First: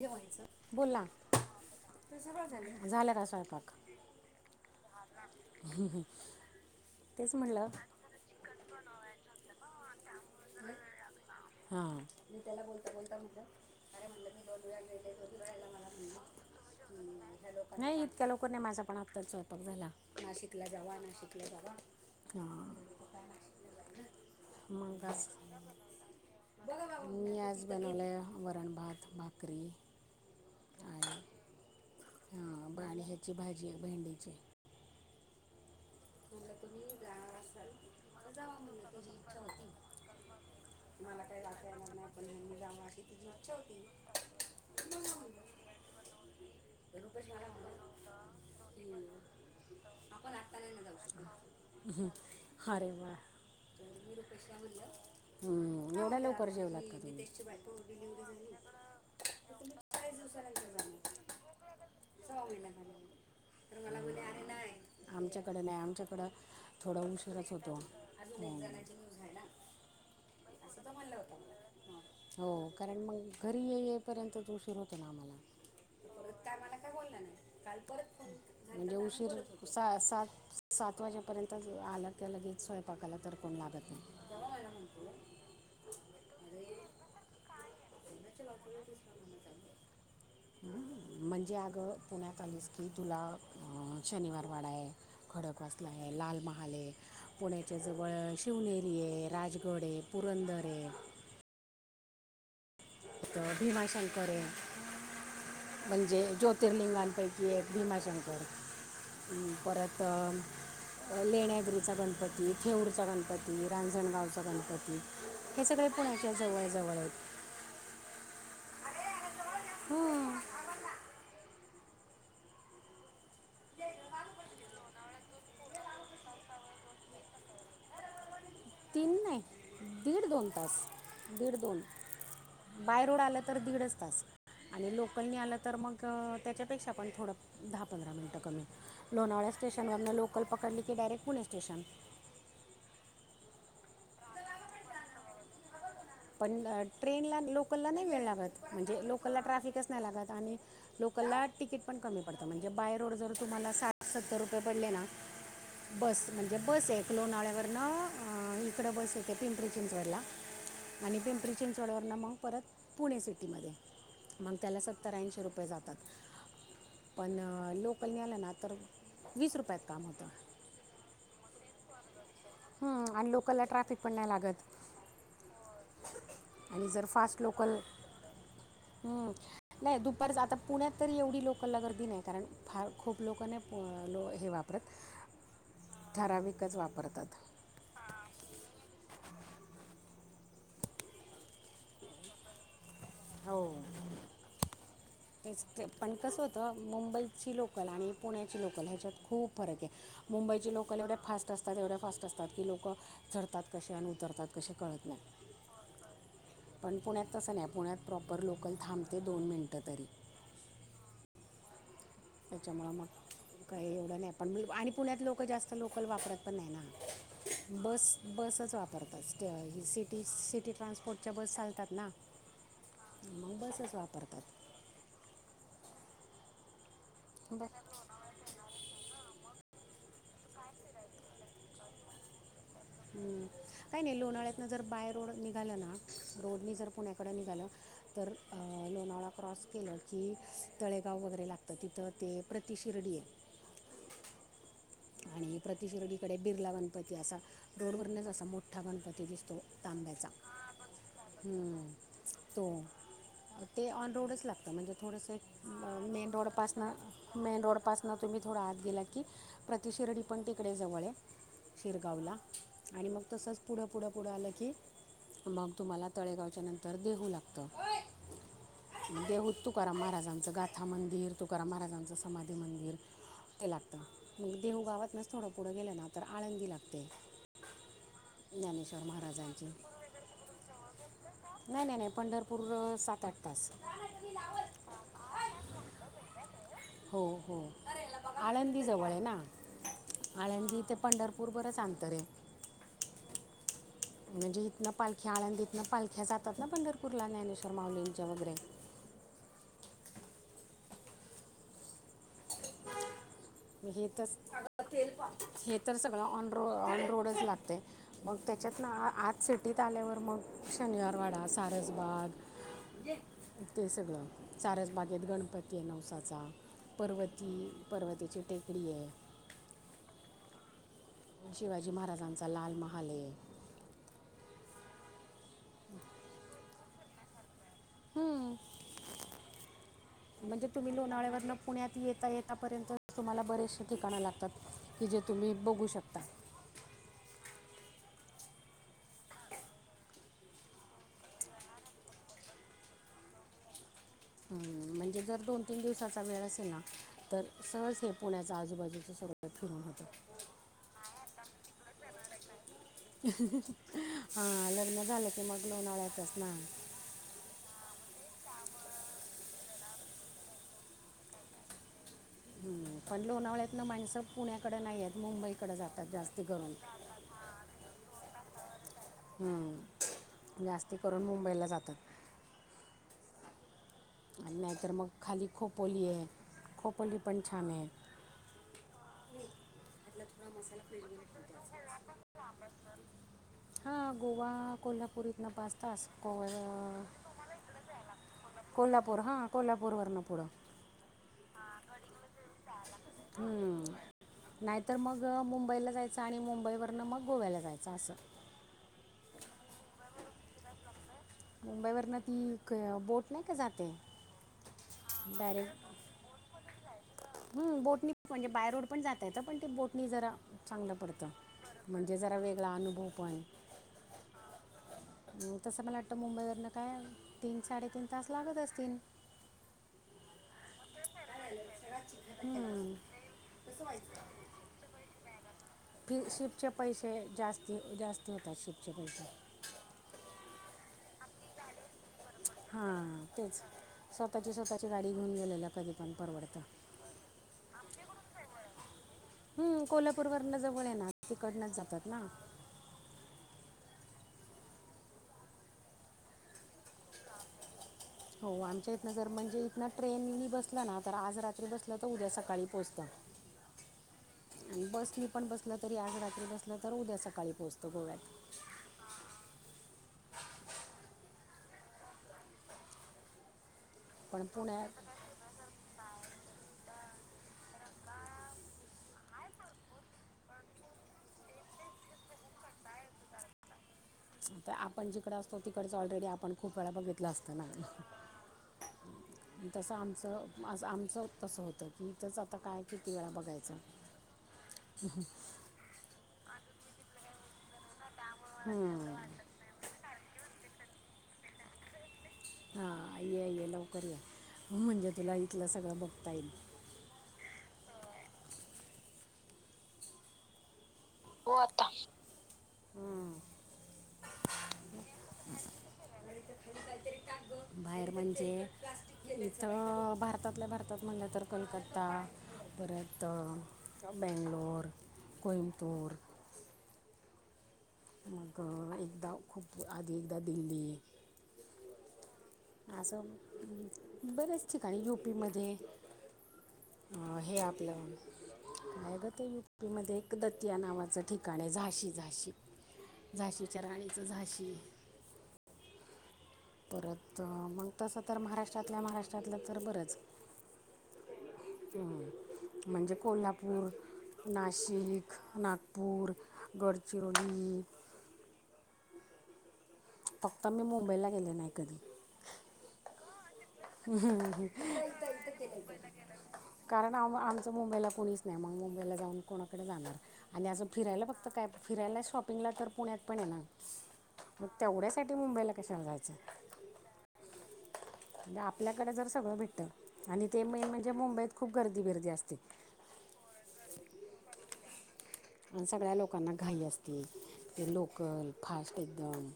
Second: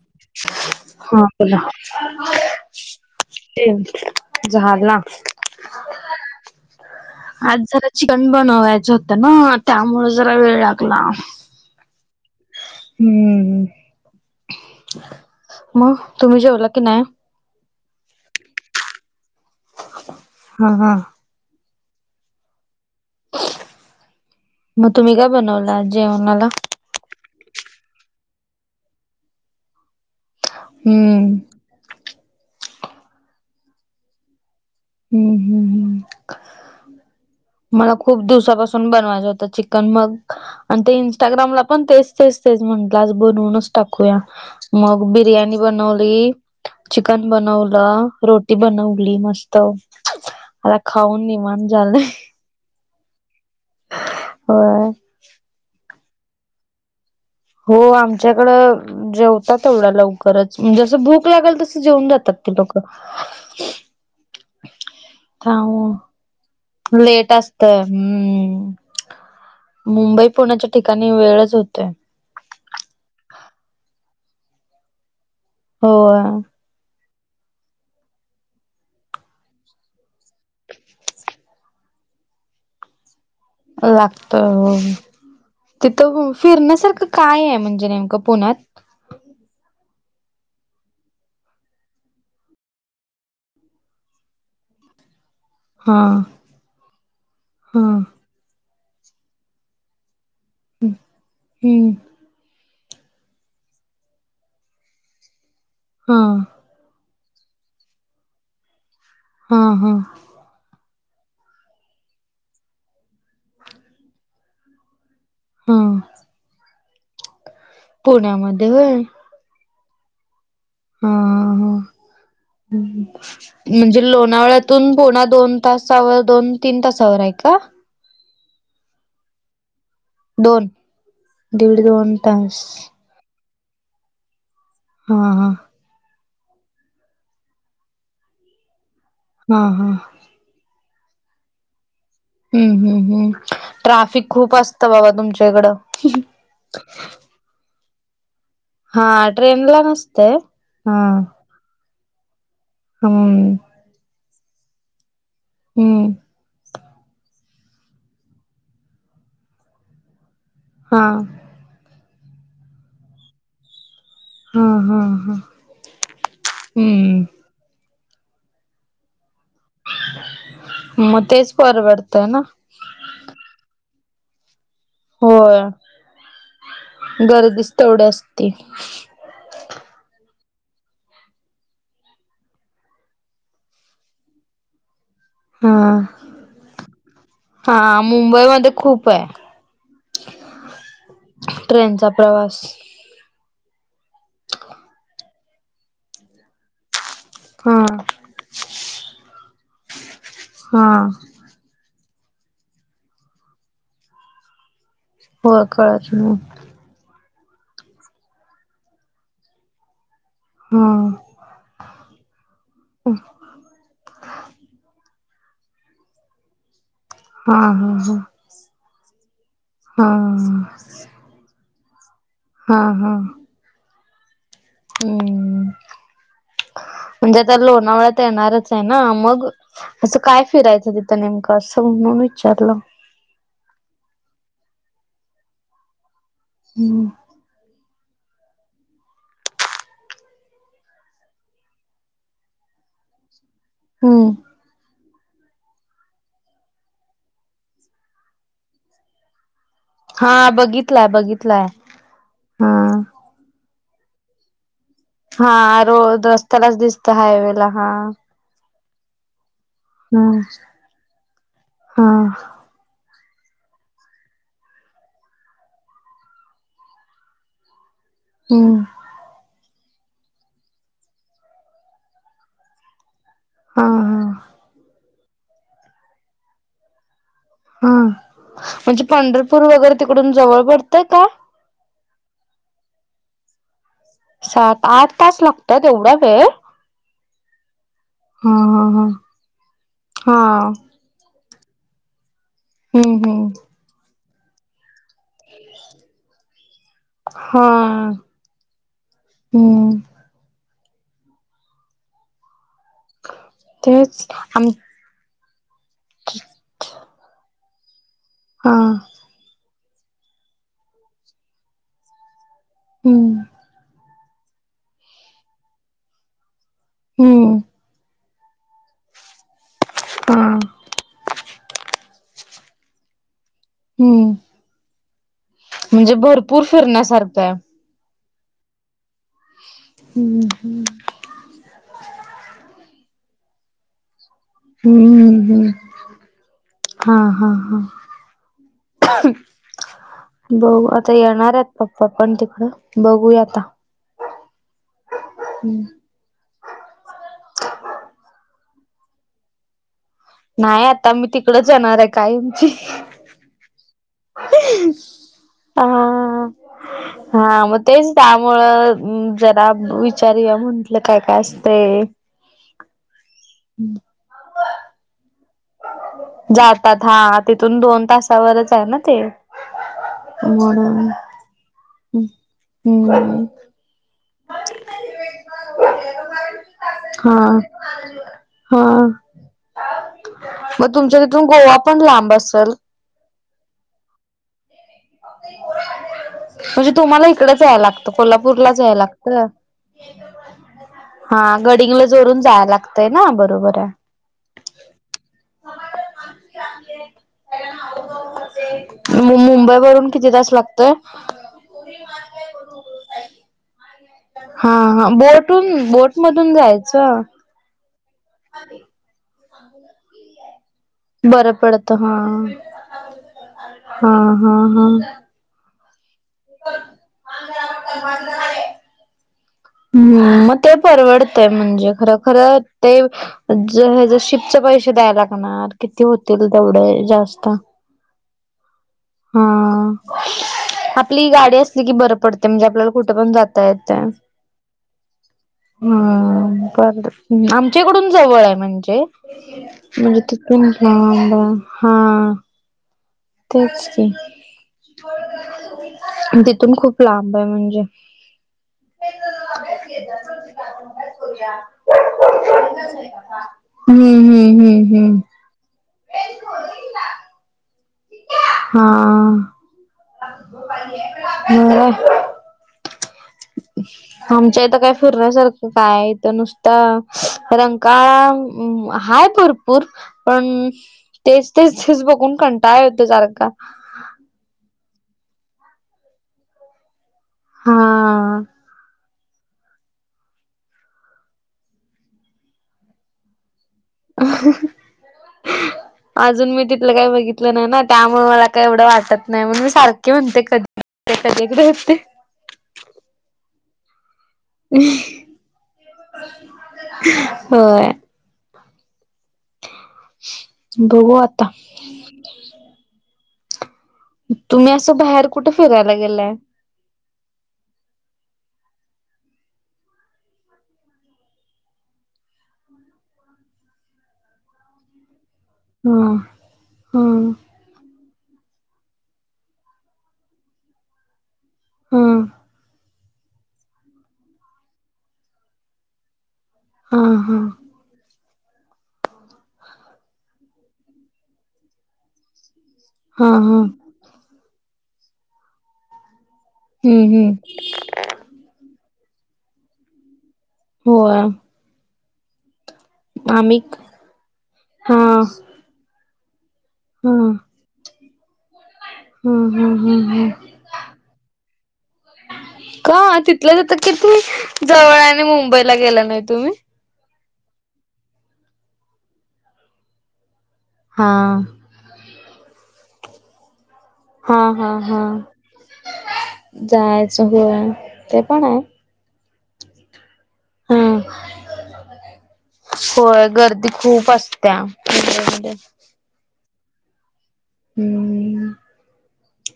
जेवायचं बोल ना हा बोला तर सगळं झालं झाला का स्वयंपाक झालना तेच म्हटलं आज जरा चिकन बनवायचं होतं ना त्यामुळे जरा वेळ लागला हम्म. हा मग तुमी जेवला की नई नइ इतक्या लोकर नइ माझ पण आत्ताच स्वयपाक झाला नाशिकला हा हा. जावा नाशिकला हा म तुमी आज काय बनवलाय आज जेवणाला बघा बाबा मी आज बनवलाय वरण भात भाकरी आणि हम्म हां बाआणि हेची भाजी भेंडीची. हम्-हम्-हम् म्हणलं तुम्ही जाणार असाल मला खूप तर जावा दिवसापासून म्हणलं तुझी बनवायचं इच्छा होत होती चिकन मग आणि ते मला काही इंस्टाग्रामला जाता पण येणार नाही म्हणून मी तेच-तेच-तेच जावा म्हटलं अशी आज तुझी इच्छा बनवूनच होती टाकूया. मग बिर्याणी बनवली रुपेश चिकन बनव ब्लं, रोटी बनवली मस्त. आपण आत्ता नाही ना जाऊ खाऊन निवांत झालंय हं हरे व्वा. ते वूड पेशा होय. म्हणलं, हम्. एवढ्या लवकर जेवलात का तुमी? हो आमच्याकडं अ जेवतात येवड्या चाळीस लवकरंच, दिवसानंतर मंजे झाली असं भूक लागल तसं जेऊन जातात. सहा ते महिना लोकं झाला आमच्याकडं नाय आमच्याकडं थोडं लेट उंशीरच असत होतो. हम्म मुंबई पुण्याच्या थोडसं ठिकाणी म्हणलं होतं, वेळच होते हो कारण मग घरी ये ये पर्यतच उशीर होतोय म आम्हाला. होय. बोला नाही, काल परत फोन म्हणजे उशीर सा सात सात वाजेपर्यतच आला की, लगेच स्वयंपाकाला तर कोण लागत नाही. तिथं व्हयं फिरण्या सारखं काय हाय, म्हणजे नेमकं पुण्यात? [inaudible] म्हणजे अगं पुण्यात आलीस की, तुला शनिवार वाडा ये. खडक वासला हा हे लाल महाले पुण्याच्या हा जवळ शिवनेरी राजगड ये पुरंदर ये. हम हम. भीमाशंकर ये हा म्हणजे ज्योतिर्लिंगांपैकी की एक भीमाशंकर हा हा परत अ लेण्याद्रीचा गणपती थेऊरचा गणपती रांजणगावचा गणपती हे हा सगळे पुण्याच्या जवळ जवळ आहेत. पुण्यामध्ये होय? हो. हा हा हम. म्हणजे लोणावळ्यातून पुणा दोन तासावर दोन- तीन तासा वर आहे का? [unintelligible] तीन नाई दीड दोन तास दीड दोन बाय रोड आलं तर दीडच तास आणि हा लोकलनी हा आलं तर मग तेच्यापेक्षा पण थोडं दहा पंधरा मिनट कमी लोणावळ्या हा हा स्टेशनवर लोकल पकडली डायरेक्ट पुणे स्टेशन. हम हम हम ट्राफिक खूप असतं बाबा तुमच्या इकडं? पण ट्रेनला न लोकलला नाही वेळ लागतं. म्हणजे हा लोकलला ट्रेन ला ट्रॅफिकच नाही लागत, नसतय आणि हा लोकलला तिकीट पण कमी पडतात. आ म्हणजे बाय रोड जर हम्म तुम्हाला साठ सत्तर रुपये पडले ना हम्म बस म्हणजे बस एक लोणाळ्यावर न इकडे बस येते पिंपरी चिंचवडला हा आणि पिंपरी चिंचवड तिथनं मग परत पुणे सिटीमध्ये. मग हा त्याला हा हा सत्तरऐंशी रुपये जातात, हम्म पण लोक लोकलने आलं ना तर वीस रुपयात काम होतं [unintelligible] मग तेच परवडत. हम आणि लोकलला ट्रॅफिक पण नाही लागत. होय. आणि जर फास्ट गर्दीच लोकल तेवढी असती हम नाही दुपार जाता. पुण्यात तरी एवढी लोकला गर्दी नाही, कारण फार खूप लोक नाही हे लो वापरत. हा ठराविकच वापरतात. हा मुंबई मध्ये खूपय ट्रेनचा प्रवास हो [inaudible] तेच ते पण कसं होतं मुंबईची हा लोकल आणि पुण्याची लोकल ह्याच्यात खूप फरके मुंबईची हा लोकल एवढ्या फास्ट असतात एवढ्या फास्ट असतात की लोक चढतात कसे आणि उतरतात कसे कळत नाही होय कळत नाही. पण पुण्यात तसं नाही पुण्यात प्रॉपर लोकल थांबते दोन मिनटं तरी हा. त्याच्यामुळं मग काही एवढं नाही पण आणि पुण्यात लोक जास्त लोकल वापरत पण नाही ना हा बस हा बसच वापरतात हा सी हा सिटी ट्रान्सपोर्टच्या बस चालतात. ना हा हा मग बसच वापरतात हम्म म्हणजेता बर लोणावळ्यात येणारचे ना मग असं काय फिरायचं तिथं नेमकं असं म्हणून विचारलं हम्म काही नाही लोणाळ्यातन जर बाय रोड निघाला ना रोडनी जर हम्म पुण्यकडं निघालं तर लोणावळा क्रॉस केलं की तळेगाव वगैरे लागतं तिथं ते प्रतिशिर्डी आहे हम्म आणि प्रतिशीर्डी कडे बिर्ला गणपती असा रोडवरनेच असा मोठा गणपती दिसतो. तांब्याचा हा बघितलाय बघितलाय हम्म. हा तो ते ऑन रोडच लागत म्हणजे हा थोडंसं रोड मेन रस्त्यालाच दिसत रोडपासनं मेन हायवेला हा रोडपासनं तुम्ही थोडं आात गेला की प्रतिशिर्डी हम्म पण तिकडे जवळे हा शिरगावला आणि मग तसच पुढं पुढं पुढं आलं की मग तुम्हाला तळेगावच्या नंतर देहू लागत हम्म देहूत तू तुकाराम महाराजांचं गाथा मंदिर, तुकाराम महाराजांचं समाधी मंदिर ते हा लागतं हा मग देहू गावातनंच थोडं पुढं गेलं ना तर आळंदी लागते हा. ज्ञानेश्वर म्हणजे पंढरपूर महाराजांची वगैरे तिकडून जवळ पडतं का? नाही नाही नाही पंढरपूर अं, सात आठ तास सात आठ तास लागतात एवढा वेळ? हो हो हा आळंदी हा जवळ आहे ना हा हा आळंदी ते पंढरपूर बरच अंतरे हम्म हम्म. म्हणजे हितन पाल की आळंदीतन पालख्या जातात ना पंढरपूरला हा ज्ञानेश्वर माउलींच्या वैगेरे हम्म हे तेच तस आम [unintelligible] हे तर सगळं ऑन रो ऑन रोडच लागतय. मग हा त्याच्यात ना आज सिटीत आल्यावर मग शनिवारवाडा, सारसबाग हम्म ते सगळं सारस बागेत गणपतीय नवसाचा हम्म पर्वती, पर्वतीची टेकडीय हा शिवाजी महाराजांचा लाल महालय. हम् म्हणजे भरपूर फिरण्यासारखाय हम्म. म्हणजे हम्म तुम्ही लोणाळ्यावरन पुण्यात येता- येतापर्यंत तुम्हाला बरेचशे ठिकाण लागतात. की जे हम्म तुम्ही हम्म बघू शकता हा हा हा [inaudible] बघू आता येणारेत पप्पा पण तिकडं बघूया आता हम्म म्हणजे जर दोन तीन दिवसाचा वेळ असेल ना तर सहज हे पुण्याच्या आजूबाजूच सगळं फिरून होतं. नाही आता मी तिकडच येणारय आहे कायमची हा लग्न झालं की मग, हा लोणावळ्यातच ना. हा मग तेच त्यामुळं, जरा विचारूया म्हटलं काय-काय असतय? हम पण लोणावळ्यातनं माणसं पुण्याकडे नाही येत. मुंबई जातात, हा तिथून दोन तासा वर हायना ते. हम्म, जास्ती म्हणून करून मुंबईला जातात. हम. आणि नाहीतर, मग खाली खोपोलीये. खोपोली हा पण छान! हाय. हा, मग तुमच्या तिथून, गोवा पण लांब असल? हा गोवा, कोल्हा [unintelligible] म्हणजे तुम्हाला इकडचं यायला लागत, कोल्हापूरला कोल्हापूर, हा कोल्हापूर वरण पुढं. हा गडहिंग्लज वरून जाया लागतय ना, बरोबर हाय. हम्म. नाहीतर, मग मुंबईला जायचं आणि मुंबई वरन मग, गोव्याला जायचं असं. मुंबई वरून किती तास लागत? मुंबई वरन ती क बोट नाही का, जाते? हा ह बोटून डायरेक्ट बोट मधून जायचं? बोटनी म्हणजे बाय रोड पण जाता येत, पण ते बोटनी जरा चांगलं पडतं बरं पडत, हा म्हणजे जरा वेगळा अनुभव पण हा हा हा. हम्म, तसं मला वाटतं मुंबई वरन काय, तीन साडेतीन तास लागत असतील? हम म [unintelligible] ते परवडतयं म्हणजे खर -खर ते हम्म. ज ह शिपचे पैसे द्याय लागणार. किती होतील, तेवढे जास्त. जास्त होतात, शिपचे पैसे. हा आपली गाडी असली की, बर पडतयं म्हणजे, आपल्याला कुठे हां पण तेच जाता येतय. स्वतःची स्वतःची गाडी घेऊन गेलेलं कधी पण परवडतं ह ब आमच्याकडून जवळ आहे म्हणजे हं, म्हणजे कोल्हापूरवरनं किती? जवळ आहे ना हा ब तिकडनंच हा जातात ना तेच की, तिथून खूप लांब हाय म्हणजे? हो, आमच्या इथनं जर म्हणजे इथन ट्रेननी बसला ना, तर आज रात्री बसला तर उद्या सकाळी पोहोचत. [unintelligible] हम्म हम्म बस हम्म नी पण बसल तरी, आज रात्री बसलं तर उद्या सकाळी पोहोचत. गोव्यात हा हा आ. [unintelligible] पण आमच्या इथं काय पुण्यात फिरण्यासारखं काय इथं नुसता रंकाळा हाय भरपूर, पण तेच तेच तेच बघून कंटाळा येतो सारखा. तर आपण जिकडे असतो, तिकडेच ऑलरेडी आपण खूप वेळा बघितलं असत ना हा. तसं आमचं असं आमचं तसं होतं, की इथंच आता काय किती वेळा बघायचं? ह ह. अजून मी तिथलं काय बघितलं नाय ना त्यामुळं मला काय एवढं हं. वाटत नाय, म्हणून सारखी म्हणते कधी [unintelligible] कधी इकडे येते? हा ये ये लवकर ये म्हणजे, तुला इथलं सगळं बघता येईल. होय. बघू आता हं. तुम्ही असं बाहेर कुठ फिरायला गेलाय? बाहेर म्हणजे इथं अ भारतातल्या भारतात म्हणलं तर कोलकत्ता परत बेंगलोर को हा हा. मग अ एकदा खूप आधी एकदा दिल्ली. हा. असं बरेच ठिकाणी युपी मध्ये हा हा अ हा हे आपलं आहे ग ते यूपी मध्ये एक दतिया नावाचं ठिकाण आहे झाशी झाशी हा झाशीच्या राणीचं झाशी हम्म हम्म परत मग तसं तर महाराष्ट्रातल्या महाराष्ट्रातलं तर बरंच हो म्हणजे कोल्हापूर हा हा नाशिक नागपूर गडचिरोली हम्म हम्म हम्म फक्त मी मुंबईला गेले नाही कधी [unintelligible] किती जवळय आणि मुंबईला गेला नाही तुम्ही [inaudible] आमचं मुंबईला कोणीच नाही मग मुंबईला जाऊन कोणाकडे जाणार आणि असं हा फिरायला फक्त काय फिरायला शॉपिंगला तर पुण्यात पण ये ना हा मग हा हा तेवढ्यासाठी मुंबईला कशाला जायचं होय ते पण म्हण आहे आपल्याकडे जर सगळं भेटतं आणि ते मेन हा म्हणजे मुंबईत खूप गर्दी बिर्दी असते होय गर्दी खूप असत्या आणि सगळ्या लोकांना घाई असते ते लोकल हम्म फास्ट एकदम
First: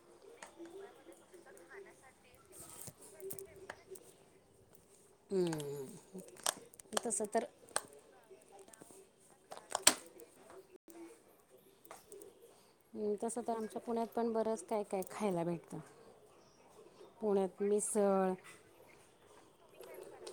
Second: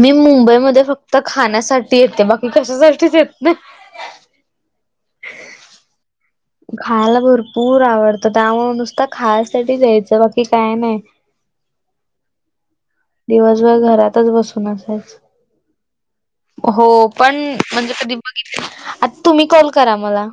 मी मुंबईमध्ये फक्त खाण्यासाठी येते बाकी कशासाठीच येत नाही खायला तसं तर भरपूर आवडतं त्यामुळं नुसतं खायसाठी जायचं बाकी काय नाय म्म.. तसं तर आमच्या पुण्यात पण बरंच बसून काय काय असायच. खायला भेटतं हो पण पुण्यात म्हणजे मिसळ कधी बघितले आ तुम्ही कॉल करा मला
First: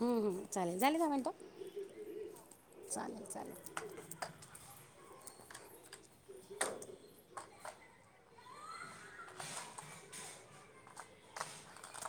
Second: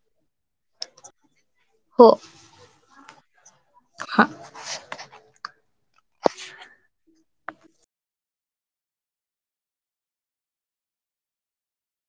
हम्म हम् चालेल झाले दहा मिनिटं हो [inaudible] चालेल चालेल हा